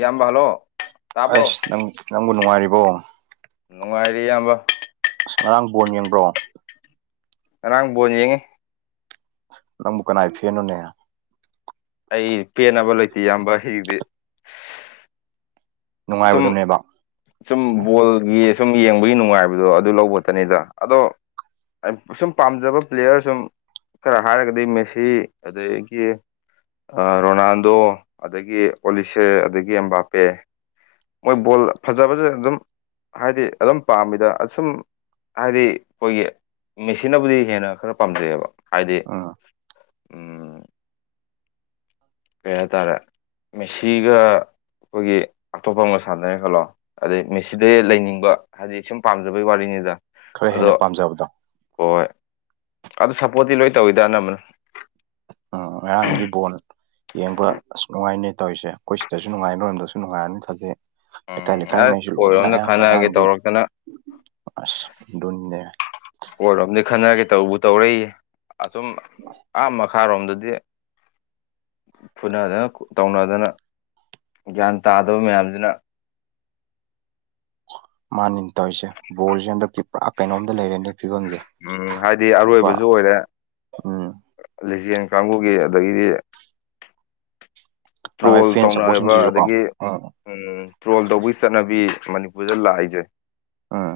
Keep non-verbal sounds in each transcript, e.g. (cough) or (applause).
ꯌꯥꯝꯕ ꯍꯂꯣ ꯍꯩꯁ ꯅꯪ ꯅꯪꯕꯨ ꯅꯨꯡꯉꯥꯏꯔꯤꯕꯣ ꯅꯨꯡꯉꯥꯏꯔꯤ ꯏꯌꯥꯝꯕ ꯑꯁ ꯉꯔꯥꯡ ꯕꯣꯟ ꯌꯦꯡꯕ꯭ꯔꯣ ꯉꯔꯥꯡ ꯕꯣꯟ ꯌꯦꯡꯉꯤ ꯅꯪꯕꯨ ꯀꯅꯥꯏ ꯐꯦꯟꯅꯣꯅꯦ ꯑꯩ ꯄꯦꯅꯕ ꯂꯩꯇꯦ ꯏꯌꯥꯝꯕ ꯍꯤꯗꯤ ꯁꯨꯝ ꯅꯨꯡꯉꯥꯏꯕꯗꯨꯅꯦꯕ ꯁꯨꯝ ꯕꯣꯜꯒꯤꯁ ꯁꯨꯝ ꯌꯦꯡꯕꯒꯤ ꯅꯨꯡꯉꯥꯏꯕꯗꯣ ꯑꯗꯨ ꯂꯧꯕ ꯈꯇꯅꯦꯗ ꯑꯗꯣ ꯑꯁ ꯁꯨꯝ ꯄꯥꯝꯖꯕ ꯄ꯭ꯂꯦꯌꯔ ꯁꯨꯝ ꯈꯔ ꯍꯥꯏꯔꯒꯗꯤ ꯃꯦꯁꯤ ꯑꯗꯒꯤ ꯑꯥ ꯔꯣꯅꯥꯜꯗꯣ ꯑꯗꯒꯤ ꯑꯣꯂꯤꯁꯦ ꯑꯗꯒꯤ ꯑꯝꯕꯥꯄꯦ ꯃꯣꯏ ꯕꯣꯜ ꯐꯖ ꯐꯖꯅ ꯑꯗꯨꯝ ꯍꯥꯏꯗꯤ ꯑꯗꯨꯝ ꯄꯥꯝꯃꯤꯗ ꯑꯁꯨꯝ ꯍꯥꯏꯗꯤ ꯑꯩꯈꯣꯏꯒꯤ ꯃꯦꯁꯤꯅꯕꯨꯗꯤ ꯍꯦꯟꯅ ꯈꯔ ꯄꯥꯝꯖꯩꯕ ꯍꯥꯏꯗꯤ ꯎꯝ ꯎꯝ ꯀꯩ ꯍꯥꯏꯇꯥꯔꯦ ꯃꯦꯁꯤꯒ ꯑꯩꯈꯣꯏꯒꯤ ꯑꯇꯣꯞꯄ ꯑꯃꯒ ꯁꯥꯟꯅꯔꯦ ꯈꯜꯂꯣ ꯑꯗꯩ ꯃꯦꯁꯤꯗꯩ ꯂꯩꯅꯤꯡꯕ ꯍꯥꯏꯗꯤ ꯁꯨꯝ ꯄꯥꯝꯖꯕꯩ ꯋꯥꯔꯤꯅꯤꯗ ꯈꯔ ꯍꯦꯟꯅ ꯑꯗꯣ ꯄꯥꯝꯖꯕꯗꯣ ꯍꯣꯏ ꯑꯗꯨ ꯁꯞꯄꯣꯔꯠꯇꯤ ꯂꯣꯏ ꯇꯧꯋꯤꯗ ꯑꯅꯝꯕꯅ ꯑꯥ ꯉꯔꯥꯡꯗꯤ ꯕꯣꯜ ꯌꯦꯡꯕ ꯑꯁ ꯅꯨꯡꯉꯥꯏꯅꯦ ꯇꯧꯔꯤꯁꯦ ꯑꯩꯈꯣꯏ ꯁꯤꯗꯁꯨ ꯅꯨꯡꯉꯥꯏ ꯅꯣꯏꯔꯣꯝꯗꯁꯨ ꯅꯨꯡꯉꯥꯏꯔꯝꯅꯤ ꯊꯥꯖꯩ ꯂꯩꯀꯥꯏ ꯎꯝ ꯑꯁ ꯂꯩꯀꯥꯏꯉꯩꯁꯨ ꯂꯣꯏꯅ ꯑꯩꯈꯣꯏꯔꯣꯝꯗ ꯑꯌꯥꯝꯕ ꯈꯟꯅꯔꯒꯦ ꯉꯔꯥꯡꯗꯤ ꯇꯧꯔꯛꯇꯅ ꯑꯁ ꯑꯗꯨꯅꯤꯅꯦ ꯑꯈꯣꯏꯔꯣꯝꯗꯒꯤ ꯈꯠꯅꯒꯦ ꯇꯧꯕꯨ ꯇꯧꯔꯦ ꯑꯁꯣꯝ ꯑꯥ ꯃꯈꯥꯔꯣꯝꯗꯗꯤ ꯐꯨꯅꯗꯅ ꯇꯧꯅꯗꯅ ꯒ꯭ꯌꯥꯟ ꯇꯥꯗꯕ ꯃꯌꯥꯝꯁꯤꯅ ꯃꯥꯅꯤꯅꯦ ꯇꯧꯔꯤꯁꯦ ꯕꯣꯜꯁꯦ ꯍꯟꯗꯛꯇꯤ ꯄꯨꯔꯥ ꯀꯩꯅꯣꯝꯗ ꯂꯩꯔꯦꯅꯦ ꯐꯤꯕꯝꯁꯦ ꯎꯝ ꯍꯥꯏꯗꯤ ꯀꯣ ꯑꯔꯣꯏꯕꯁꯨ ꯑꯣꯏꯔꯦ ꯎꯝ ꯌꯦꯟ ꯀꯥꯡꯕꯨꯒꯤ ꯑꯗꯒꯤꯗꯤ ꯃꯥꯏ ꯃꯥꯏ ꯇ꯭ꯔꯣꯜ ꯐꯦꯟ ꯇꯧꯅꯕ ꯁꯞꯄꯣꯔꯠꯁꯤꯡꯁꯤꯁꯨꯀꯣ ꯑꯗꯒꯤ ꯎꯝ ꯇ꯭ꯔꯣꯜ ꯇꯧꯕꯒꯤ ꯆꯠꯅꯕꯤ ꯃꯅꯤꯄꯨꯔꯗ ꯂꯥꯛꯏꯁꯦ ꯑꯥ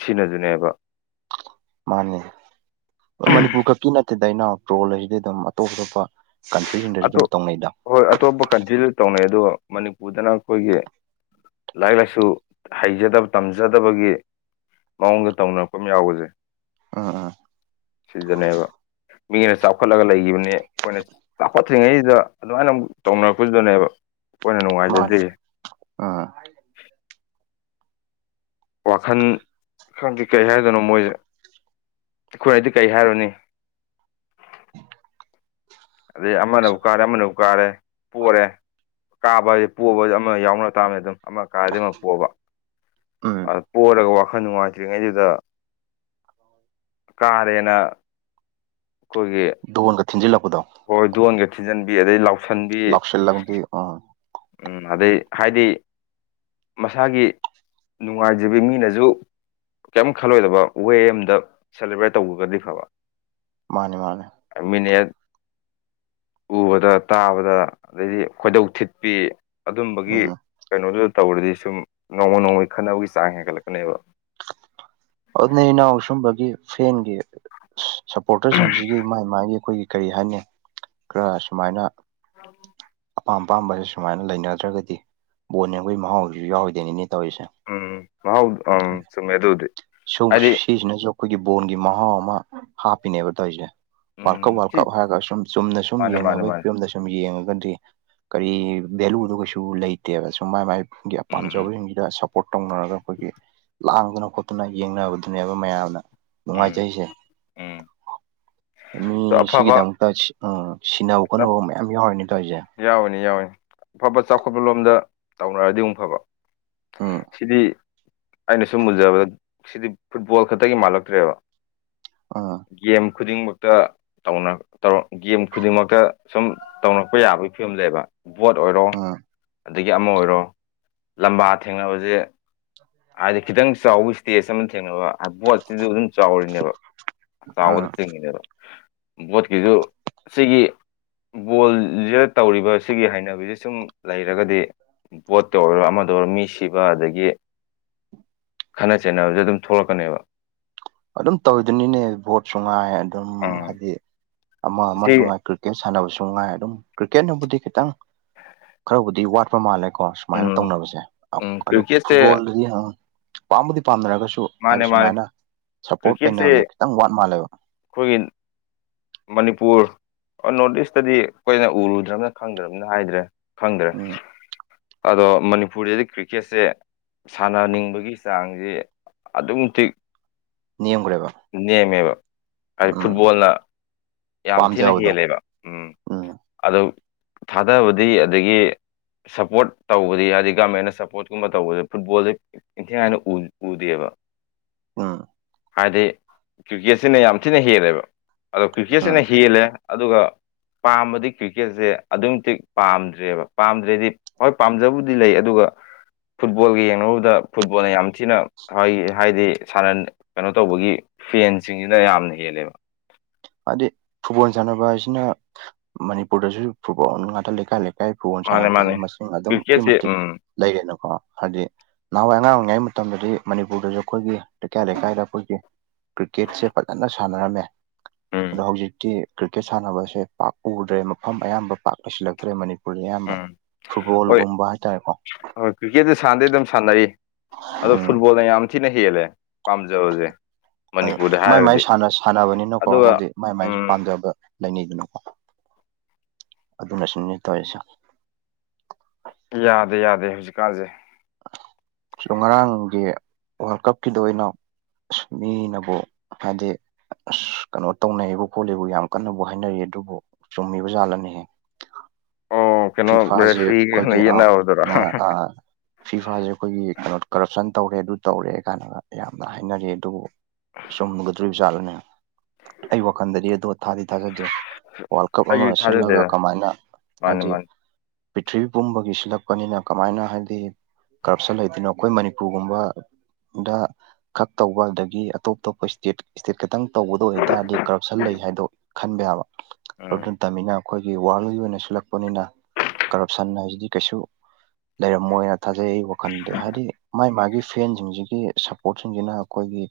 ꯁꯤꯅꯁꯨꯅꯦꯕ ꯃꯥꯅꯦ ꯃꯅꯤꯄꯨꯔ ꯈꯛꯀꯤ ꯅꯠꯇꯦꯗ ꯏꯅꯥꯎ ꯇ꯭ꯔꯣꯜ ꯍꯥꯏꯁꯤꯗꯤ ꯑꯗꯨꯝ ꯑꯇꯣꯞ ꯑꯇꯣꯞꯄ ꯀꯟꯇ꯭ꯔꯤꯁꯤꯡꯗꯁꯨ ꯑꯗꯣ ꯑꯗꯨꯝ ꯇꯧꯅꯩꯗ ꯍꯣꯏ ꯑꯇꯣꯞꯄ ꯀꯟꯇ꯭ꯔꯤꯗ ꯇꯧꯅꯩ ꯑꯗꯣ ꯃꯅꯤꯄꯨꯔꯗꯅ ꯑꯩꯈꯣꯏꯒꯤ ꯂꯥꯏꯔꯤꯛ ꯂꯥꯏꯁꯨ ꯍꯩꯖꯗꯕ ꯇꯝꯖꯗꯕꯒꯤ ꯃꯑꯣꯡꯗ ꯇꯧꯅꯔꯛꯄ ꯑꯃ ꯌꯥꯎꯕꯁꯦ ꯑꯥ ꯑꯥ ꯁꯤꯗꯅꯦꯕ ꯃꯤꯅ ꯆꯥꯎꯈꯠꯂꯒ ꯂꯩꯈꯤꯕꯅꯦ ꯑꯩꯈꯣꯏꯅ ꯆꯥꯎꯈꯠꯇ꯭ꯔꯤꯉꯩꯁꯤꯗ ꯑꯗꯨꯃꯥꯏꯅ ꯑꯃꯨꯛ ꯇꯧꯅꯔꯛꯄꯁꯤꯗꯅꯦꯕ ꯑꯩꯈꯣꯏꯅ ꯃꯥꯅꯤ ꯅꯨꯡꯉꯥꯏꯖꯗ꯭ꯔꯤꯁꯦ (inaudible) ꯎꯝ ꯋꯥꯈꯟ ꯈꯪꯗꯦ ꯀꯔꯤ ꯍꯥꯏꯗꯣꯏꯅꯣ ꯃꯣꯏꯁꯦ ꯑꯩꯈꯣꯏꯅꯗꯤ ꯀꯩ ꯍꯥꯏꯔꯨꯅꯤ (inaudible) ꯑꯗꯩ ꯑꯃꯅꯕꯨ ꯀꯥꯔꯦ ꯑꯃꯅꯕꯨ ꯀꯥꯔꯦ ꯄꯣꯔꯦ ꯀꯥꯕ ꯍꯥꯏꯕ ꯄꯣꯕ ꯑꯃ ꯌꯥꯎꯅ ꯇꯥꯕꯅꯤ ꯑꯗꯨꯝ ꯑꯃ ꯀꯥꯔꯗꯤ ꯑꯃ ꯄꯣꯕ ꯎꯝ ꯑ ꯄꯣꯔꯒ ꯋꯥꯈꯜ ꯅꯨꯡꯉꯥꯏꯇ꯭ꯔꯤꯉꯩꯗꯨꯗ ꯀꯥꯔꯦꯅ ꯑꯩꯈꯣꯏꯒꯤ ꯙꯣꯟꯒ ꯊꯤꯟꯖꯤꯜꯂꯛꯄꯗꯣ ꯍꯣꯏ ꯗꯣꯟꯒ ꯊꯤꯟꯖꯤꯟꯕꯤ ꯑꯗꯩ ꯂꯥꯎ ꯂꯥꯎꯁꯜꯂꯝꯕꯤ ꯎꯝ ꯎꯝ ꯑꯗꯩ ꯍꯥꯏꯗꯤ ꯃꯁꯥꯒꯤ ꯅꯨꯡꯉꯥꯏꯖꯕꯤ ꯃꯤꯅꯁꯨ ꯀꯦꯝ ꯈꯜꯂꯣꯏꯗꯕ ꯋꯦ ꯑꯝꯗ ꯁꯦꯂꯦꯕ꯭ꯔꯦꯠ ꯇꯧꯒ꯭ꯔꯒꯗꯤ ꯐꯕ ꯃꯥꯅꯦ ꯃꯥꯅꯦ ꯃꯤꯅꯤꯠ ꯎꯕꯗ ꯇꯥꯕꯗ ꯑꯗꯩꯗꯤ ꯈꯣꯏꯗꯧ ꯊꯤꯠꯄꯤ ꯑꯗꯨꯝꯕꯒꯤ ꯎꯝ ꯀꯩꯅꯣꯗꯨꯗ ꯇꯧꯔꯗꯤ ꯁꯨꯝ ꯅꯣꯡꯃ ꯅꯣꯡꯃꯒꯤ ꯈꯠꯅꯕꯒꯤ ꯆꯥꯡ ꯍꯦꯟꯒꯠꯂꯛꯀꯅꯦꯕ ꯑꯗꯨꯅꯦ ꯏꯅꯥꯎ ꯁꯨꯝꯕꯒꯤ ꯐꯦꯟꯒꯤ ꯁꯄꯣꯔꯇꯔꯁꯤꯡꯁꯤꯒꯤ ꯃꯥꯒꯤ ꯃꯥꯒꯤ ꯑꯩꯈꯣꯏꯒꯤ ꯀꯔꯤ ꯍꯥꯏꯅꯤ ꯈꯔ ꯁꯨꯃꯥꯏꯅ ꯑꯄꯥꯝ ꯑꯄꯥꯝꯕꯁꯦ ꯁꯨꯃꯥꯏꯅ ꯂꯩꯅꯗ꯭ꯔꯒꯗꯤ ꯕꯣꯟ ꯌꯦꯡꯕꯒꯤ ꯃꯍꯥꯎꯗꯨꯁꯨ ꯌꯥꯎꯔꯣꯏꯗꯣꯏꯅꯤꯅꯦ ꯇꯧꯔꯤꯁꯦ ꯎꯝ ꯃꯥꯍꯥꯎ ꯑ ꯆꯨꯝꯃꯦ ꯑꯗꯨꯕꯨꯗꯤ ꯁꯧ ꯍꯥꯏꯗꯤ ꯁꯤꯖꯤꯅꯖꯨ ꯑꯩꯈꯣꯏꯒꯤ ꯕꯣꯜꯒꯤ ꯃꯍꯥꯎ ꯑꯃ ꯍꯥꯞꯄꯤꯅꯦꯕ ꯇꯧꯔꯤꯖꯦ ꯋꯥꯔꯜ ꯀꯞ ꯎꯝ ꯋꯥꯔꯜ ꯁꯤ ꯀꯞ ꯍꯥꯏꯔꯒ ꯁꯨꯝ ꯆꯨꯝꯅ ꯁꯨꯝ ꯃꯥꯅꯦ ꯃꯥꯅꯦ ꯌꯦꯡꯅꯕꯒꯤ ꯃꯥꯅꯦ ꯐꯤꯕꯝꯗ ꯁꯨꯝ ꯌꯦꯡꯉꯒ ꯀꯔꯤ ꯚꯦꯂꯨꯗꯣ ꯀꯩꯁꯨ ꯂꯩꯇꯦꯕ ꯁꯨꯝ ꯃꯥꯏ ꯃꯥꯏꯒꯤ ꯎꯝ ꯎꯝ ꯄꯥꯝꯖꯕꯖꯤꯡꯁꯤꯗ ꯁꯞ ꯄꯣꯔꯠ ꯇꯧꯅꯔꯒ ꯑꯩꯈꯣꯏꯒꯤ ꯂꯥꯡꯗꯅ ꯈꯣꯠꯇꯅ ꯌꯦꯡꯅꯕꯗꯨꯅꯦꯕ ꯃꯌꯥꯝꯅ ꯎꯝ ꯅꯨꯡꯉꯥꯏꯖꯩꯁꯖꯦ ꯎꯝ ꯃꯤ ꯑꯗꯣ ꯑꯐꯕ ꯁꯤꯒꯤꯗꯃꯛꯇ ꯁꯤ ꯑ ꯁꯤꯅꯕ ꯈꯣꯠꯅꯕ ꯃꯌꯥꯝ ꯌꯥꯎꯔꯤꯅꯦ ꯇꯧꯔꯤꯖꯦ ꯌꯥꯎꯋꯤꯅꯦ ꯌꯥꯎꯋꯤꯅꯦ ꯑꯐꯕ ꯆꯥꯎꯈꯠꯄ ꯂꯣꯝꯗ ꯇꯧꯅꯔꯗꯤ ꯑꯃꯨꯛ ꯐꯕ ꯎꯝ ꯁꯤꯗꯤ ꯑꯩꯅ ꯁꯨꯝ ꯎꯖꯕꯗ ꯁꯤꯗꯤ ꯐꯨꯠꯕꯣꯜ ꯈꯛꯇꯒꯤ ꯃꯥꯜꯂꯛꯇ꯭ꯔꯦꯕ ꯎꯝ ꯒꯦꯝ ꯈꯨꯗꯤꯡꯃꯛꯇ ꯇꯧꯅ ꯇꯧꯔꯛ ꯒꯦꯝ ꯈꯨꯗꯤꯡꯃꯛꯇ ꯁꯨꯝ ꯇꯧꯅ ꯔꯛꯄ ꯌꯥꯕꯒꯤ ꯐꯤꯕꯝꯅꯦꯕ ꯕꯣꯠ ꯑꯣꯏꯔꯣ ꯎꯝ ꯑꯗꯒꯤ ꯑꯃ ꯑꯣꯏꯔꯣ ꯂꯝꯕꯥ ꯊꯦꯡꯅꯕꯖꯦ ꯍꯥꯏꯗꯤ ꯈꯤꯇꯪ ꯆꯥꯎꯕ ꯏꯁꯇꯦꯖ ꯑꯃꯗ ꯊꯦꯡꯅꯕ ꯚꯣꯠꯁꯤꯖꯨ ꯑꯗꯨꯝ ꯆꯥꯎꯔꯤꯅꯦꯕ ꯎꯝ ꯆꯥꯎꯕꯗ ꯆꯤꯡꯉꯤꯅꯦꯕ ꯕꯣꯠꯀꯤꯖꯨ ꯁꯤꯒꯤ ꯕꯣꯜ (unintelligible) ꯇꯧꯔꯤꯕ ꯁꯤꯒꯤ ꯍꯩꯅꯕꯤꯁꯤ ꯁꯨꯝ ꯂꯩꯔꯒꯗꯤ ꯚꯣꯠ ꯇꯧꯔꯒ ꯑꯃꯗ ꯑꯣꯏꯔꯣ ꯃꯤ ꯁꯤꯕ ꯑꯗꯒꯤ ꯈꯠꯅ ꯆꯩꯅꯕꯖꯦ ꯑꯗꯨꯝ ꯊꯣꯛꯂꯛꯀꯅꯦꯕ ꯑꯗꯨꯝ ꯇꯧꯏꯗꯨꯅꯤꯅꯦ ꯚꯣꯠꯁꯨꯉꯥꯢ ꯑꯗꯨꯝ ꯎꯝ ꯍꯥꯏꯗꯤ ꯑꯃ ꯁꯤ ꯑꯃꯖꯨ ꯉꯥꯏ ꯀ꯭ꯔꯤꯀꯦꯠ ꯁꯥꯟꯅꯕꯁꯨ ꯅꯨꯡꯉꯥꯏ ꯑꯗꯨꯝ ꯀ꯭ꯔꯤꯀꯦꯠꯅꯕꯨꯗꯤ ꯈꯤꯇꯪ ꯈꯔꯕꯨꯗꯤ ꯋꯥꯠꯄ ꯃꯥꯜꯂꯦ ꯀꯣ ꯁꯨꯃꯥꯏꯅ ꯎꯝ ꯇꯧꯅꯕꯁꯦ ꯑ ꯎꯝ ꯑꯗꯨ ꯀ꯭ꯔꯤꯛꯀꯦꯠꯁꯦ ꯐꯨꯠꯕꯣꯜꯗꯗꯤ (unintelligible) ꯄꯥꯝꯕꯨꯗꯤ ꯄꯥꯝꯅꯔꯒ ꯁꯨ ꯍꯥꯏꯗꯤ ꯃꯥꯅꯦ ꯃꯥꯅꯦ ꯁꯨꯃꯥꯏꯅ ꯁꯞꯄꯣꯔꯠ ꯀ꯭ꯔꯤꯛꯀꯦꯠꯁꯦ ꯂꯩꯅꯕꯖꯦ ꯈꯤꯇꯪ ꯋꯥꯠ ꯃꯥꯜꯂꯦꯕ ꯑꯩꯈꯣꯏꯒꯤ ꯃꯅꯤꯄꯨꯔ ꯑ ꯅꯣꯔꯠ ꯏꯁꯇꯗꯤ ꯑꯩꯈꯣꯏꯅ ꯎꯔꯨꯗ꯭ꯔꯕꯅꯤꯅ ꯈꯪꯗ꯭ꯔꯕꯅꯤꯅ ꯍꯥꯏꯗ꯭ꯔꯦ ꯈꯪꯗ꯭ꯔꯦ ꯎꯝ ꯑꯗꯣ ꯃꯅꯤꯄꯨꯔꯗꯗꯤ ꯀ꯭ꯔꯤꯀꯦꯠꯁꯦ ꯁꯥꯟꯅꯅꯤꯡꯕꯒꯤ ꯆꯥꯡꯖꯦ ꯑꯗꯨꯛꯀꯤ ꯃꯇꯤꯛ ꯅꯦꯝꯈ꯭ꯔꯦꯕ ꯅꯦꯝꯃꯦꯕ ꯍꯥꯏꯗꯤ ꯎꯝ ꯐꯨꯠꯕꯣꯜꯅ ꯌꯥꯝ ꯊꯤꯅ ꯄꯥꯝꯖꯕꯗꯣ ꯍꯦꯜꯂꯦꯕ ꯎꯝ ꯑꯗꯣ ꯊꯥꯗꯕꯗꯤ ꯑꯗꯒꯤ ꯁꯞꯄꯣꯔꯠ ꯇꯧꯕꯗꯤ ꯍꯥꯏꯗꯤ ꯒꯃꯦꯟꯅ ꯁꯞꯄꯣꯔꯠꯀꯨꯝꯕ ꯇꯧꯕꯗꯤ ꯐꯨꯠꯕꯣꯜꯗꯤ ꯏꯟꯊꯤꯅꯤꯉꯥꯏꯅ ꯎ ꯎꯗꯦꯕ ꯑꯝ ꯍꯥꯏꯗꯤ ꯀ꯭ꯔꯤꯛꯀꯦꯠꯁꯤꯅ ꯌꯥꯝ ꯊꯤꯅ ꯍꯦꯜꯂꯦꯕ ꯑꯗꯣ ꯎꯝ ꯀ꯭ꯔꯤꯛꯀꯦꯠꯁꯤꯅ ꯍꯦꯜꯂꯦ ꯑꯗꯨꯒ ꯄꯥꯝꯕꯗꯤ ꯀ꯭ꯔꯤꯀꯦꯠꯁꯦ ꯑꯗꯨꯛꯀꯤ ꯃꯇꯤꯛ ꯄꯥꯝꯗ꯭ꯔꯦꯕ ꯄꯥꯝꯗ꯭ꯔꯦꯗꯤ ꯍꯣꯏ ꯄꯥꯝꯖꯕꯨꯗꯤ ꯂꯩ ꯑꯗꯨꯒ ꯐꯨꯠꯕꯣꯜꯒ ꯌꯦꯡꯅꯔꯨꯕꯗ ꯐꯨꯠꯕꯣꯜꯅ ꯌꯥꯝ ꯊꯤꯅ ꯍꯥꯏ ꯍꯥꯏꯗꯤ ꯁꯥꯟꯅ ꯀꯩꯅꯣ ꯇꯧꯕꯒꯤ ꯐꯦꯟꯁꯤꯡꯖꯤꯅ ꯌꯥꯝꯅ ꯍꯦꯜꯂꯦꯕ ꯍꯥꯏꯗꯤ ꯐꯨꯠꯕꯣꯜ ꯁꯥꯟꯅꯕ ꯍꯥꯏꯁꯤꯅ ꯃꯅꯤꯄꯨꯔꯗꯁꯨ ꯐꯨꯠꯕꯣꯜ ꯉꯥꯛꯇ ꯂꯩꯀꯥꯏ ꯂꯩ ꯀꯥꯏ ꯐꯨꯠꯕꯣꯜ ꯃꯥꯅꯦ ꯃꯥꯅꯦ ꯁꯥꯟꯅꯕꯁꯤꯅ ꯃꯁꯤꯡ ꯑꯗꯨꯛꯀꯤ ꯀ꯭ꯔꯤꯛꯀꯦꯠꯁꯦ ꯃꯇꯤꯛ ꯎꯝ ꯂꯩꯔꯦꯅꯀꯣ ꯍꯥꯏꯗꯤ ꯅꯍꯥꯟꯋꯥꯏ ꯑꯉꯥꯡ ꯑꯣꯏꯔꯤꯉꯩ ꯃꯇꯝꯗꯗꯤ ꯃꯅꯤꯄꯨꯔꯗꯖꯨ ꯑꯩꯈꯣꯏꯒꯤ ꯂꯩꯀꯥꯏ ꯂꯩꯀꯥꯏꯗ ꯑꯩꯈꯣꯏꯒꯤ ꯀ꯭ꯔꯤꯛꯀꯦꯠꯁꯦ ꯐꯖꯅ ꯁꯥꯟꯅꯔꯝꯃꯦ ꯎꯝ ꯑꯗꯣ ꯍꯧꯖꯤꯛꯇꯤ ꯀ꯭ꯔꯤꯀꯦꯠ ꯁꯥꯟꯅꯕꯁꯦ ꯄꯥꯛ ꯎꯗ꯭ꯔꯦ ꯃꯐꯝ ꯑꯌꯥꯝꯕ ꯄꯥꯛ ꯂꯩꯁꯤꯜꯂꯛꯇ꯭ꯔꯦ ꯃꯅꯤꯄꯨꯔ ꯎꯝ ꯍꯣꯏ ꯍꯥꯏꯇꯥꯔꯦꯀꯣ ꯍꯣꯏ ꯀ꯭ꯔꯤꯛꯀꯦꯠꯁꯦ ꯁꯥꯟꯗꯤ ꯑꯗꯨꯝ ꯁꯥꯟꯅꯩ ꯑꯗꯣ ꯎꯝ ꯐꯨꯠꯕꯣꯜ ꯌꯥꯝ ꯊꯤꯅ ꯍꯦꯜꯂꯦ ꯄꯥꯝꯖꯕꯁꯦ ꯃꯅꯤꯄꯨꯔꯗ ꯃꯥꯏ ꯃꯥꯏ ꯍꯥꯏꯔꯒꯗꯤ ꯁꯥꯟꯅꯕꯅꯤꯅꯀꯣ ꯑꯗꯨꯒ ꯍꯥꯏꯗꯤ ꯃꯥꯏ ꯃꯥꯏꯁꯨ ꯎꯝ ꯄꯥꯝꯖꯕ ꯂꯩꯅꯩꯗꯅꯀꯣ ꯑꯗꯨꯅꯁꯨꯅꯦ ꯇꯧꯔꯤꯁꯦ ꯌꯥꯗꯦ ꯌꯥꯗꯦ ꯍꯧꯖꯤꯛꯀꯥꯟꯁꯦ ꯉꯔꯥꯡꯒꯤ ꯋꯥꯔꯜ ꯀꯞꯀꯤꯗ ꯑꯣꯏꯅ ꯑ ꯃꯤꯅꯕꯨ ꯍꯥꯏꯗꯤ ꯑꯁ ꯀꯩꯅꯣ ꯇꯧꯅꯩꯕ ꯈꯣꯠꯂꯤꯕ ꯌꯥꯝ ꯀꯟꯅꯕꯨ ꯍꯥꯏꯅꯔꯤꯌꯦ ꯑꯗꯨꯕꯨ ꯆꯨꯝꯃꯤꯕ ꯖꯥꯠꯂꯅꯦꯍꯦ ꯑꯣ ꯀꯩꯅꯣ ꯐꯤꯐꯥꯥꯁꯦ ꯔꯦꯐ꯭ꯔꯤꯒ ꯀꯩꯅꯣ ꯑꯩꯈꯣꯏꯒꯤ ꯑ ꯌꯦꯠꯅꯕꯗꯨꯔꯣ ꯐꯤꯐꯁꯦ ꯑꯩꯈꯣꯏꯒꯤ ꯀꯩꯅꯣ ꯀꯔꯞꯁꯟ ꯇꯧꯔꯦ ꯑꯗꯨ ꯇꯧꯔꯦ ꯀꯥꯏꯅꯒ ꯌꯥꯝꯅ ꯍꯥꯏꯅꯔꯤꯗꯨ ꯆꯨꯝꯒꯗꯣꯔꯤꯕ ꯖꯥꯠꯂꯅꯦ ꯑꯩ ꯋꯥꯈꯜꯗꯗꯤ ꯗꯣ ꯊꯥꯗꯤ ꯊꯥꯖꯗꯦ꯫ ꯋꯥꯔꯜ ꯀꯞ ꯑꯩꯁꯨ ꯑꯃ ꯁꯤꯜꯂꯒ ꯊꯥꯖꯗꯦꯗ ꯀꯃꯥꯏꯅ ꯃꯥꯅꯤ ꯍꯥꯏꯗꯤ ꯃꯥꯅꯤ ꯄ꯭ꯔꯤꯊꯤꯕꯤ ꯄꯨꯝꯕꯒꯤ ꯁꯤꯜꯂꯛꯄꯅꯤꯅ ꯀꯃꯥꯏꯅ ꯍꯥꯏꯗꯤ ꯀꯔ꯭ꯞꯁꯟꯗ ꯂꯩꯗꯣꯏꯅꯣ ꯑꯩꯈꯣꯏ ꯃꯅꯤꯄꯨꯔꯒꯨꯝꯕ ꯗ ꯈꯛ ꯇꯧꯕ ꯑꯗꯒꯤ ꯑꯇꯣꯞ ꯑꯇꯣꯞꯄ ꯁ꯭ꯇꯦꯠ ꯁ꯭ꯇꯦꯠ ꯈꯇꯪ ꯇꯧꯕꯗ ꯑꯣꯏꯕꯇꯥꯔꯗꯤ ꯀꯔ꯭ꯞꯁꯟꯗ ꯂꯩ꯫ ꯍꯥꯏꯗꯣ ꯈꯟꯕ ꯌꯥꯕ ꯑꯗꯨ ꯎꯝ ꯅꯠꯇꯝꯅꯤꯅ ꯑꯩꯈꯣꯏꯒꯤ ꯋꯥꯔꯜꯒꯤ ꯑꯣꯏꯅ ꯁꯤꯜꯂꯛꯄꯅꯤꯅ ꯀꯔ꯭ꯞꯁꯟ ꯍꯥꯏꯁꯤꯗꯤ ꯀꯩꯁꯨ ꯂꯩꯔꯝꯃꯣꯏꯅ꯫ ꯊꯥꯖꯩ ꯑꯩ ꯋꯥꯈꯜꯗꯤ ꯍꯥꯏꯗꯤ ꯃꯥꯥꯏ ꯃꯥꯒꯤ ꯐ꯭ꯔꯦꯟꯁꯤꯡꯁꯤꯒꯤ ꯁꯞꯄ꯭ꯔꯣꯠꯁꯤꯡꯁꯤꯅ ꯑꯩꯈꯣꯏꯒꯤ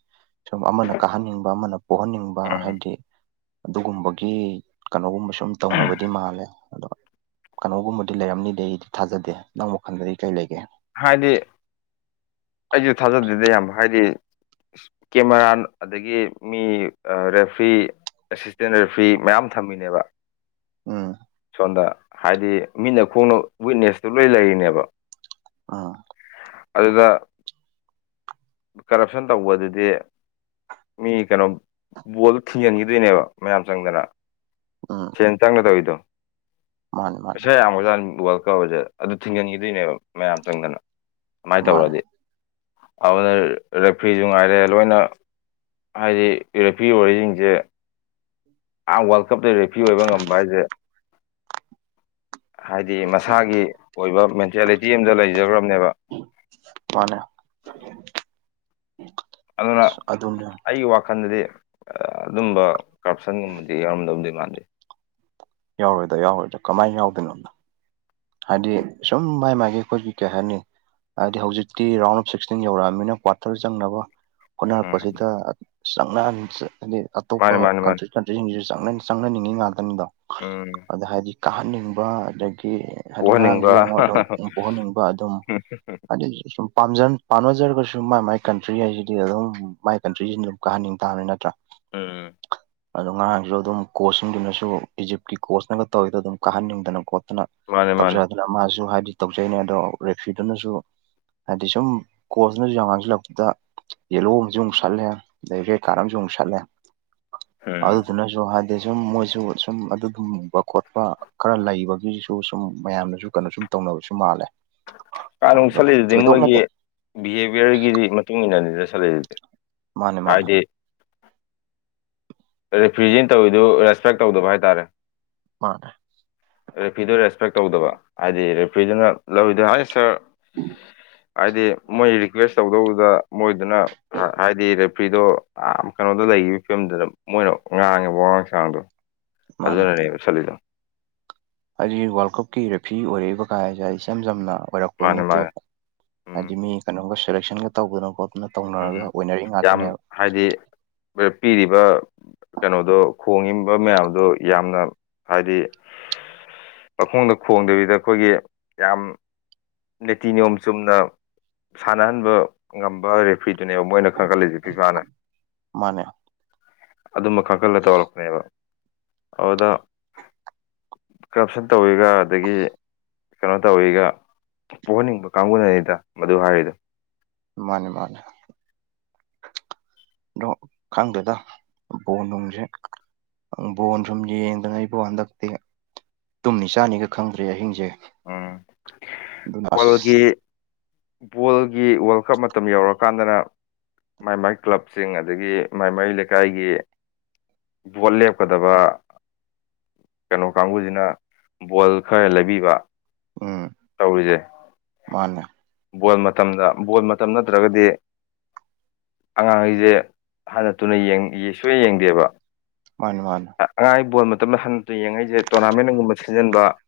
ꯁꯨꯝ ꯑꯃꯅ ꯀꯥꯍꯟꯅꯤꯡꯕ ꯑꯃꯅ ꯄꯣꯍꯟꯅꯤꯡꯕ ꯎꯝ ꯍꯥꯏꯗꯤ ꯑꯗꯨꯒꯨꯝꯕꯒꯤ ꯀꯩꯅꯣꯒꯨꯝꯕꯁꯨ ꯑꯗꯨꯝ ꯇꯧꯅꯕꯗꯤ ꯃꯥꯜꯂꯦ ꯑꯗꯣ ꯀꯩꯅꯣꯒꯨꯝꯕꯗꯤ ꯂꯩꯔꯝꯅꯤꯗꯤ ꯑꯩꯗꯤ ꯊꯥꯖꯗꯦ ꯅꯪ ꯋꯥꯈꯜꯗꯗꯤ ꯀꯩ ꯂꯩꯒꯦ ꯍꯥꯏꯗꯤ ꯑꯩꯁꯨ ꯊꯥꯖꯗꯦꯗ ꯌꯥꯝ ꯍꯥꯏꯗꯤ ꯀꯦꯃꯦꯔꯥ ꯑꯗꯒꯤ ꯃꯤ ꯔꯦꯐ꯭ꯔꯤ ꯑꯦꯁꯤꯁꯇꯦꯟ ꯔꯦꯐ꯭ꯔꯤ ꯃꯌꯥꯝ ꯊꯝꯃꯤꯅꯦꯕ ꯎꯝ ꯍꯥꯏꯗꯤ ꯃꯤꯠꯅ ꯈꯣꯡꯅ ꯋꯤꯛꯅꯦꯁꯇꯨ ꯂꯣꯏ ꯂꯩꯔꯤꯅꯦꯕ ꯑꯥ ꯑꯗꯨꯗ ꯀꯔ꯭ꯞꯁꯟꯗ ꯇꯧꯕꯗꯨꯗꯤ ꯃꯤ ꯀꯩꯅꯣ ꯕꯣꯜꯗꯨ ꯊꯤꯡꯖꯤꯟꯈꯤꯗꯣꯏꯅꯦꯕ ꯃꯌꯥꯝ ꯆꯪꯗꯅ ꯎꯝ ꯁꯦꯟ ꯆꯪꯅ ꯇꯧꯔꯤꯗꯣ ꯃꯥꯅꯦ ꯃꯥꯅꯦ ꯄꯩꯁꯥ ꯌꯥꯝꯈ꯭ꯔꯖꯥꯠꯅꯤ꯫ ꯋ꯭ꯔꯥꯜ ꯀꯞ ꯍꯥꯏꯕꯁꯦ ꯑꯗꯨ ꯊꯤꯡꯖꯤꯟꯈꯤꯗꯣꯏꯅꯦꯕ ꯃꯌꯥꯝ ꯆꯪꯗꯅ ꯁꯨꯃꯥꯏꯅ ꯃꯥꯅꯦ ꯇꯧꯔꯗꯤ ꯑꯗꯨꯅ ꯔꯦꯐ꯭ꯔꯤꯁꯨ ꯉꯥꯏꯔꯦ ꯂꯣꯏꯅ ꯍꯥꯏꯗꯤ ꯔꯦꯐ꯭ꯔꯤ ꯑꯣꯏꯔꯤꯁꯤꯡꯁꯦ ꯑ ꯋꯥꯔꯜ ꯀꯞꯇ ꯔꯦꯐ꯭ꯔꯤ ꯑꯣꯏꯕ ꯉꯝꯕ ꯍꯥꯏꯁꯦ (inaudible) ꯍꯥꯏꯗꯤ ꯃꯁꯥꯒꯤ ꯑꯣꯏꯕ ꯃꯦꯟꯇꯦꯂꯤꯇꯤ ꯑꯝꯗ ꯂꯩꯖꯔꯨꯔꯕꯅꯤꯅ ꯃꯥꯅꯦ ꯑꯗꯨꯅ ꯑꯗꯨꯅꯦ ꯑꯩꯒꯤ ꯋꯥꯈꯜꯗꯗꯤ ꯑꯗꯨꯝꯕ ꯀꯔ꯭ꯞꯁꯟꯒꯨꯝꯕꯗꯤ ꯌꯥꯎꯔꯝꯗꯧꯗꯤ ꯃꯥꯟꯗꯦ꯫ ꯌꯥꯎꯔꯣꯏꯗ ꯌꯥꯎꯔꯣꯏꯗ ꯀꯃꯥꯏꯅ ꯌꯥꯎꯗꯣꯏꯅꯣ ꯍꯥꯏꯗꯤ ꯁꯨꯝ ꯃꯥꯏ ꯃꯥꯏ ꯑꯩꯈꯣꯏꯒꯤ ꯀꯩ ꯍꯥꯏꯅꯤ ꯍꯥꯏꯗꯤ ꯍꯧꯖꯤꯛꯇꯤ ꯔꯥꯎꯟ ꯑꯣꯐ ꯁꯤꯛꯁꯇꯤꯟ ꯌꯧꯔꯛꯑꯕꯅꯤꯅ ꯀ꯭ꯋꯥꯇꯔ ꯆꯪꯅꯕ ꯎꯝ ꯍꯣꯠꯅꯔꯛꯄꯁꯤꯗ ꯆꯪꯅꯍꯟ ꯍꯥꯏꯗꯤ ꯑꯇꯣꯞꯄ ꯃꯥꯅꯦ ꯃꯥꯅꯦ ꯃꯥꯅꯦ ꯀꯟꯇ꯭ꯔꯤ ꯀꯟꯇ꯭ꯔꯤꯁꯤꯡꯁꯤ ꯆꯪꯅꯅꯤꯡꯉꯤ ꯉꯥꯛꯇꯅꯤꯗꯣ ꯎꯝ ꯑꯗ ꯍꯥꯏꯗꯤ ꯀꯥꯍꯟꯅꯤꯡꯕ ꯑꯗꯒꯤ ꯍꯥꯏꯗꯤ ꯉꯔꯥꯡꯁꯨ ꯄꯣꯛꯍꯟꯅꯤꯡꯕ ꯌꯦꯡꯉꯣ ꯑꯗꯨꯝ ꯄꯣꯍꯟꯅꯤꯡꯕ ꯑꯗꯨꯝ ꯍꯥꯏꯗꯤ ꯁꯨꯝ ꯄꯥꯝꯖꯟ ꯄꯥꯝꯅꯖꯔꯒꯁꯨ ꯃꯥꯏ ꯃꯥꯏ ꯀꯟꯇ꯭ꯔꯤ ꯍꯥꯏꯁꯤꯗꯤ ꯑꯗꯨꯝ ꯃꯥꯏ ꯀꯟꯇ꯭ꯔꯤꯁꯤꯡꯗꯨ ꯑꯗꯨꯝ ꯀꯥꯍꯟꯅꯤꯡ ꯇꯥꯕꯅꯤ ꯅꯠꯇ꯭ꯔꯥ ꯎꯝ ꯑꯗꯣ ꯉꯔꯥꯡꯁꯨ ꯑꯗꯨꯝ ꯀꯣꯆꯁꯤꯡꯗꯨꯅꯁꯨ ꯏꯖꯤꯞꯀꯤ ꯀꯣꯆꯅꯒ ꯇꯧꯔꯤꯗꯣ ꯑꯗꯨꯝ ꯀꯥꯍꯟꯅꯤꯡꯗꯅ ꯀꯣ ꯅ ꯃꯥꯅꯦ ꯃꯥꯅꯦ ꯇꯧꯖꯔꯗꯅ ꯃꯥꯁꯨ ꯍꯥꯏꯗꯤ ꯇꯧꯖꯩꯅꯦ ꯑꯗꯣ ꯔꯦꯐ꯭ꯔꯤꯗꯨꯅꯁꯨ ꯍꯥꯏꯗꯤ ꯁꯨꯝ ꯀꯣꯆꯅꯁꯨ ꯌꯥꯝ ꯉꯥꯡꯁꯤꯜꯂꯛꯄꯗꯨꯗ ꯌꯦꯂꯣ ꯑꯃꯁꯨ ꯑꯃꯨꯛ ꯁꯠꯂꯦ ꯑꯗꯩꯗꯤ ꯔꯦꯗ ꯀꯥꯔꯠ ꯑꯃꯁꯨ ꯑꯃꯨꯛ ꯁꯠꯂꯦ ꯎꯝ ꯑꯗꯨꯗꯨꯅꯁꯨ ꯍꯥꯏꯗꯤ ꯑꯗꯩ ꯁꯨꯝ ꯃꯣꯏꯁꯨ ꯁꯨꯝ ꯑꯗꯨꯒꯨꯝꯕ ꯈꯣꯠꯄ ꯈꯔ ꯂꯩꯕꯒꯤꯁꯨ ꯎꯝ ꯃꯌꯥꯝꯅꯁꯨ ꯀꯩꯅꯣ ꯁꯨꯝ ꯇꯧꯅꯕꯁꯨ ꯃꯥꯜꯂꯦ ꯀꯥꯔꯗ ꯅꯣꯡ ꯑꯗꯣ ꯁꯠꯂꯤꯗꯨꯗꯤ ꯃꯣꯏꯒꯤ ꯊꯣꯏꯗꯣꯛꯅꯗꯦ ꯕꯤꯍꯦꯕꯤꯌꯔꯒꯤꯗꯤ ꯃꯇꯨꯡ ꯏꯟꯅꯅꯤꯗ ꯁꯠꯂꯤꯗꯨꯗꯤ ꯃꯥꯅꯦ ꯃꯥꯅꯦ ꯍꯥꯏꯗꯤ ꯔꯦꯐ꯭ꯔꯤꯌꯤ ꯇꯧꯋꯤꯗꯨ ꯔꯦꯁꯄꯦꯛ ꯇꯧꯗꯕ ꯍꯥꯏꯇꯥꯔꯦ ꯃꯥꯅꯦ ꯔꯦꯐ꯭ꯔꯤꯗꯨ ꯔꯦꯁꯄꯦꯛ ꯇꯧꯗꯕ ꯍꯥꯏꯗꯤ ꯔꯦꯐ꯭ꯔꯤꯗꯨꯅ ꯂꯧꯔꯤꯗꯨ ꯍꯥꯏ ꯁꯥꯔ ꯍꯥꯏꯗꯤ ꯃꯣꯏ ꯔꯤꯀ꯭ꯋꯦꯁ ꯇꯧꯗꯧꯗꯨꯗ ꯃꯣꯏꯗꯨꯅ ꯍꯥꯏꯗꯤ ꯔꯦꯐ꯭ꯔꯤꯗꯣ ꯑꯥ ꯀꯩꯅꯣꯗ ꯂꯩꯈꯤꯕ ꯐꯤꯕꯝꯗꯨꯗ ꯃꯣꯏꯅ ꯉꯥꯡꯉꯦꯕ ꯋꯥꯉꯥꯡ ꯁꯥꯉꯥꯡꯗꯣ ꯃꯥꯅꯦ ꯑꯗꯨꯅꯅꯦꯕ ꯁꯠꯂꯤꯗꯣ ꯍꯥꯏꯗꯤ ꯋꯥꯔꯜ ꯀꯞꯀꯤ ꯔꯦꯐ꯭ꯔꯤ ꯑꯣꯏꯔꯛꯏꯕ ꯀꯥꯏꯁꯦ ꯏꯆꯝ ꯆꯝꯅ ꯑꯣꯏꯔꯛꯄ ꯃꯥꯅꯦ ꯃꯥꯅꯦ ꯅꯠꯇꯦꯕ ꯎꯝ ꯍꯥꯏꯗꯤ ꯃꯤ ꯀꯩꯅꯣꯒ ꯁꯦꯂꯦꯛꯁꯟꯒ ꯇꯧꯗꯅ ꯈꯣꯠ ꯎꯝ ꯌꯥꯝ ꯍꯥꯏꯗꯤ ꯄꯤꯔꯤꯕ ꯀꯩꯅꯣꯗꯣ ꯈꯣꯡꯉꯤꯕ ꯃꯌꯥꯝꯗꯣ ꯌꯥꯝꯅ ꯍꯥꯏꯗꯤ ꯄꯈꯣꯡꯗ ꯈꯣꯡꯗꯕꯤꯗ ꯑꯩꯈꯣꯏꯒꯤ ꯌꯥꯝ ꯅꯤꯇꯤ ꯅꯤꯌꯣꯝ ꯆꯨꯝꯅ ꯁꯥꯟꯅꯍꯟꯕ ꯉꯝꯕ ꯔꯦꯐ꯭ꯔꯤꯗꯨꯅꯦꯕ ꯃꯣꯏꯅ ꯈꯪꯒꯠꯂꯤꯁꯤ ꯐꯤꯐꯥꯅ ꯃꯥꯅꯦ ꯑꯗꯨꯝꯕ ꯈꯪꯒꯠꯂ ꯇꯧꯔꯛꯄꯅꯦꯕ ꯑꯗꯨꯗ ꯀꯔꯞꯁꯟ ꯇꯧꯋꯤꯒ ꯑꯗꯒꯤ ꯀꯩꯅꯣ ꯇꯧꯋꯤꯒ ꯄꯣꯍꯟꯅꯤꯡꯕ ꯀꯥꯡꯕꯨꯅꯅꯤꯗ ꯃꯗꯨ ꯍꯥꯏꯔꯤꯗꯣ ꯃꯥꯅꯦ ꯃꯅꯦ ꯗꯣ ꯈꯪꯗꯦꯗ ꯕꯣꯟ ꯅꯨꯡꯁꯦ ꯪ ꯕꯣꯟ ꯁꯨꯝ ꯌꯦꯡꯗꯅ ꯏꯕꯣ ꯍꯟꯗꯛꯇꯤ ꯇꯨꯝꯅꯤ ꯆꯥꯅꯤꯒ ꯈꯪꯗ꯭ꯔꯦ ꯑꯍꯤꯡꯁꯦ ꯎꯝ ꯑꯗꯨꯅ ꯑꯁ ꯄꯜꯒꯤ ꯕꯣꯜꯒꯤ ꯋꯥꯔꯜ ꯀꯞ ꯃꯇꯝ ꯌꯧꯔꯀꯥꯟꯗꯅ ꯃꯥꯏ ꯃꯥꯏ ꯀ꯭ꯂꯕꯁꯤꯡ ꯑꯗꯒꯤ ꯃꯥꯏꯃꯥꯏ ꯂꯩꯀꯥꯏꯒꯤ ꯚꯣꯠ ꯂꯦꯞꯀꯗꯕ ꯀꯩꯅꯣ ꯀꯥꯡꯕꯨꯁꯤꯅ ꯕꯣꯜ ꯈꯔ ꯂꯩꯕꯤꯕ ꯎꯝ ꯇꯧꯔꯤꯁꯦ ꯃꯥꯅꯦ ꯕꯣꯜ ꯃꯇꯝꯗ ꯕꯣꯜ ꯃꯇꯝ ꯅꯠꯇ꯭ꯔꯒꯗꯤ ꯑꯉꯥꯡꯒꯩꯖꯦ ꯍꯟꯅ ꯇꯨꯅ ꯌꯦꯡꯗꯤꯌꯦ ꯁꯨꯌꯦꯡ ꯌꯦꯡꯗꯦꯕ ꯃꯥꯅꯦ ꯃꯥꯅꯦ ꯑꯉꯥꯡꯉꯩ ꯕꯣꯜ ꯃ ꯇꯝ ꯍꯟꯅ ꯇꯨꯅ ꯌꯦꯡꯉꯛꯏꯁꯦ ꯇꯣꯔꯅꯥꯃꯦꯟꯒꯨꯝꯕ ꯁꯤꯖꯤꯟꯕ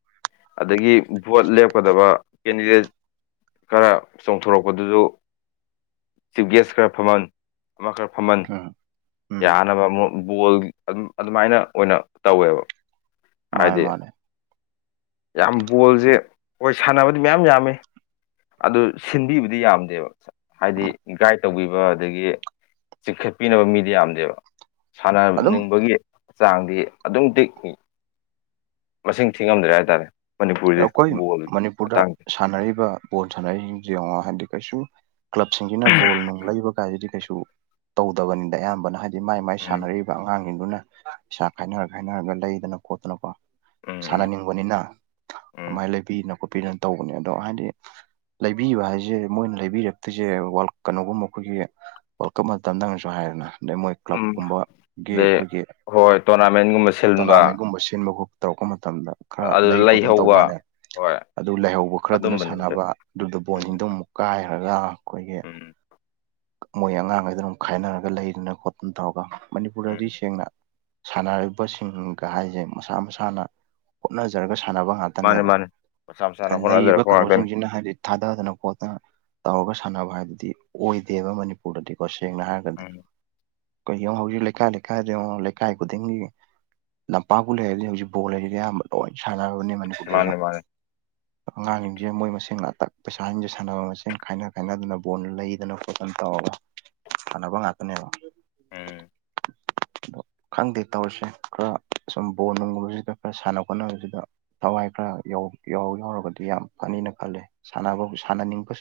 ꯑꯗꯒꯤ ꯚꯣꯠ ꯂꯦꯞꯀꯗꯕ ꯀꯦꯟꯗꯤꯗꯦꯠ ꯈꯔ ꯆꯣꯡꯊꯣꯔꯛꯄꯗꯨꯁꯨ ꯆꯤꯐ ꯒꯦꯁ ꯈꯔ ꯐꯝꯃꯟ ꯑꯃ ꯈꯔ ꯐꯝꯃꯟ ꯎꯝ ꯎꯝ ꯌꯥꯅꯕ ꯑꯃꯨꯛ ꯕꯣꯜꯒꯤ ꯑꯗꯨꯝ ꯑꯗꯨꯃꯥꯏꯅ ꯑꯣꯏꯅ ꯇꯧꯋꯦꯕ ꯃꯥꯅꯦ ꯍꯥꯏꯗꯤ ꯃꯥꯅꯦ ꯌꯥꯝ ꯕꯣꯜꯁꯦ ꯍꯣꯢ ꯁꯥꯟꯅꯕꯗꯤ ꯃꯌꯥꯝ ꯌꯥꯝꯃꯦ ꯑꯗꯨ ꯁꯤꯟꯕꯤꯕꯗꯤ ꯌꯥꯝꯗꯦꯕ ꯍꯥꯏꯗꯤ ꯒꯥꯏꯠ ꯇꯧꯕꯤꯕ ꯑꯗꯒꯤ ꯆꯤꯡꯈꯠꯄꯤꯅꯕ ꯃꯤꯗꯤ ꯌꯥꯝꯗꯦꯕ ꯑꯗꯨꯝ ꯁꯥꯟꯅꯅꯤꯡꯕꯒꯤ ꯆꯥꯡꯗꯤ ꯑꯗꯨꯝꯇꯤꯛ ꯃꯁꯤꯡ ꯊꯤꯉꯝꯗ꯭ꯔꯦ ꯍꯥꯏꯇꯥꯔꯦ ꯃꯅꯤꯄꯨꯔꯁꯦ ꯑꯩꯈꯣꯏ ꯕꯣꯜꯒꯤ ꯃꯅꯤꯄꯨꯔꯗ ꯃꯇꯥꯡꯁꯦ ꯁꯥꯟꯅꯔꯤꯕ ꯕꯣꯜ ꯁꯥꯟꯅꯔꯤꯁꯤꯡꯁꯦ ꯌꯦꯡꯉꯣ ꯍꯥꯏꯗꯤ ꯀꯩꯁꯨꯝ ꯀ꯭ꯂꯕꯁꯤꯡꯁꯤꯅ ꯕꯣꯜ ꯅꯨꯡ ꯂꯩꯕ ꯀꯥꯏꯁꯤꯗꯤ ꯀꯩꯁꯨ ꯇꯧꯗꯕꯅꯤꯗ ꯑꯌꯥꯝꯕꯅ ꯍꯥꯏ ꯃꯥꯏ ꯃꯥꯏ ꯎꯝ ꯁꯥꯟꯅꯔꯤꯕ ꯑꯉꯥꯡꯁꯤꯡꯗꯨꯅ ꯄꯩꯁꯥ ꯈꯥꯏꯅꯔ ꯈꯥꯏꯅꯔꯒ ꯂꯩꯗꯅ ꯈꯣꯠꯇꯅꯀꯣ ꯎꯝ ꯎꯝ ꯁꯥꯟꯅꯅꯤꯡꯕꯅꯤꯅ ꯎꯝ ꯑꯗꯨꯃꯥꯏꯅ ꯂꯩꯕꯤꯗꯅ ꯈꯣꯠꯄꯤꯗꯅ ꯇꯧꯕꯅꯦ ꯑꯗꯣ ꯍꯥꯏꯗꯤ ꯂꯩꯕꯤꯕ ꯍꯥꯏꯁꯦ ꯃꯣꯏꯅ ꯂꯩꯕꯤꯔꯛꯇ꯭ꯔꯤꯁꯦ ꯋꯥꯜ ꯀꯩꯅꯣꯒꯨꯝꯕ ꯑꯈꯣꯏꯒꯤ ꯋꯥꯔꯜ ꯀꯞ ꯃꯇꯝꯗ ꯅꯪꯅꯁꯨ ꯍꯥꯏꯔꯦꯅ ꯑꯗꯩ ꯃꯣꯏ ꯀ꯭ꯂꯕ ꯎꯝ ꯀꯨꯝꯕꯒꯤ ꯑꯗꯩ ꯑꯈꯣꯏꯒꯤ ꯍꯣꯏ ꯇꯣꯔꯅꯥꯃꯦꯟꯒꯨꯝꯕ ꯁꯤꯟꯕ ꯇꯣꯔꯅꯥꯃꯦꯟꯒꯨꯝꯕ ꯁꯤꯟꯕ ꯈꯣ ꯇꯧꯔꯛꯄ ꯃꯇꯝꯗ ꯈꯔ ꯑꯗꯨꯗ ꯂꯩ ꯈꯣꯠꯇꯟ ꯂꯩꯍꯧꯕ ꯇꯧꯋꯥꯅꯦ ꯍꯣꯏ ꯑꯗꯨ ꯂꯩꯥꯏꯍꯧꯕ ꯈꯔꯗꯨꯅ ꯑꯗꯨꯝꯕꯅꯤꯗ ꯁꯥꯟꯅꯕ ꯑꯗꯨꯗ ꯕꯣꯟ ꯎꯝ ꯁꯤꯡꯗꯨ ꯑꯃꯨꯛ ꯀꯥꯏꯒ꯭ꯔꯒ ꯑꯈꯣꯏꯒꯤ ꯎꯝ (inaudible) ꯃꯣꯏ ꯑꯉꯥꯡꯒꯩꯗꯨꯅ ꯃꯨꯛ ꯈꯥꯏꯅꯔꯒ ꯂꯩꯗꯅ ꯈꯣꯠꯇꯅ ꯇꯧꯔꯒ ꯎꯝ ꯃꯅꯤꯄꯨꯔꯗꯗꯤ ꯁꯦꯡꯅ ꯁꯥꯟꯅꯔꯤꯕꯁꯤꯡꯒ ꯍꯥꯏꯁꯦ ꯃꯁꯥ ꯃꯁꯥꯅ ꯍꯣꯠꯅꯖꯔꯒ ꯁꯥꯟꯅꯕ ꯃꯥꯅꯦ ꯉꯥꯛꯇꯅꯦꯕ ꯃꯥꯅꯦ ꯃꯁꯥ ꯃꯁꯥꯅ ꯂꯩꯔꯤꯕ ꯍꯣꯠꯅꯖꯔꯛꯄ ꯉꯥꯛꯇꯅꯤ ꯀꯅꯣꯁꯤꯡꯁꯤꯅ ꯍꯥꯏꯗꯤ ꯊꯥꯗꯗꯅ ꯈꯣꯠꯇꯅ ꯇꯧꯔꯒ ꯁꯥꯟꯅꯕ ꯍꯥꯏꯕꯗꯤ ꯑꯣꯏꯗꯦꯕ ꯃꯅꯤꯄꯨꯔꯗꯗꯤ ꯕ꯭ꯁ ꯁꯦꯡꯅ ꯍꯥꯏꯔꯒꯗꯤ ꯎꯝ (unintelligible) ꯂꯩꯀꯥꯏ ꯂꯩꯀꯥꯏꯗ ꯌꯦꯡꯉꯣ ꯂꯩꯀꯥꯏ ꯈꯨꯗꯤꯡꯒꯤ ꯂꯝꯄꯥꯛꯄꯨ ꯂꯩꯔꯗꯤ ꯍꯧꯖꯤꯛ ꯕꯣꯜ ꯍꯥꯏꯁꯤꯗꯤ ꯑꯌꯥꯝꯕ ꯂꯣꯏ ꯁꯥꯟꯅꯕꯅꯦ ꯃꯅꯤꯄꯨꯔꯗꯁꯨ ꯃꯥꯅꯦ ꯃꯥꯅꯦ ꯑꯉꯥꯡꯁꯤꯡꯁꯦ ꯃꯣꯏ ꯃꯁꯦꯟ ꯉꯥꯛꯇ ꯄꯩꯁꯥꯁꯤꯡꯁꯦ ꯁꯥꯟꯅꯕ ꯃꯁꯦꯟ ꯈꯥꯏꯅ ꯈꯥꯏꯅꯗꯅ ꯕꯣꯟ ꯂꯩꯗꯅ ꯈꯣꯠꯇꯅ ꯇꯧꯔꯒ ꯁꯥꯟꯅꯕ ꯉꯥꯛꯇꯅꯦꯕ ꯎꯝ ꯑꯗꯣ ꯈꯪꯗꯦ ꯇꯧꯔꯤꯁꯦ ꯈꯔ ꯁꯨꯝ ꯕꯣꯟ ꯅꯨꯡꯒꯨꯝꯕꯁꯤꯗ ꯈꯔ ꯁꯥꯟꯅ ꯈꯣꯠꯅꯕꯁ ꯗ ꯊꯋꯥꯏ ꯈꯔ ꯌꯥꯎ ꯌꯥꯎ ꯌꯥꯎꯔꯒꯗꯤ ꯌꯥꯝ ꯐꯅꯤꯅ ꯈꯜꯂꯦ ꯁꯥꯟꯅꯕꯕꯨ ꯁꯥꯟꯅꯅꯤꯡꯕ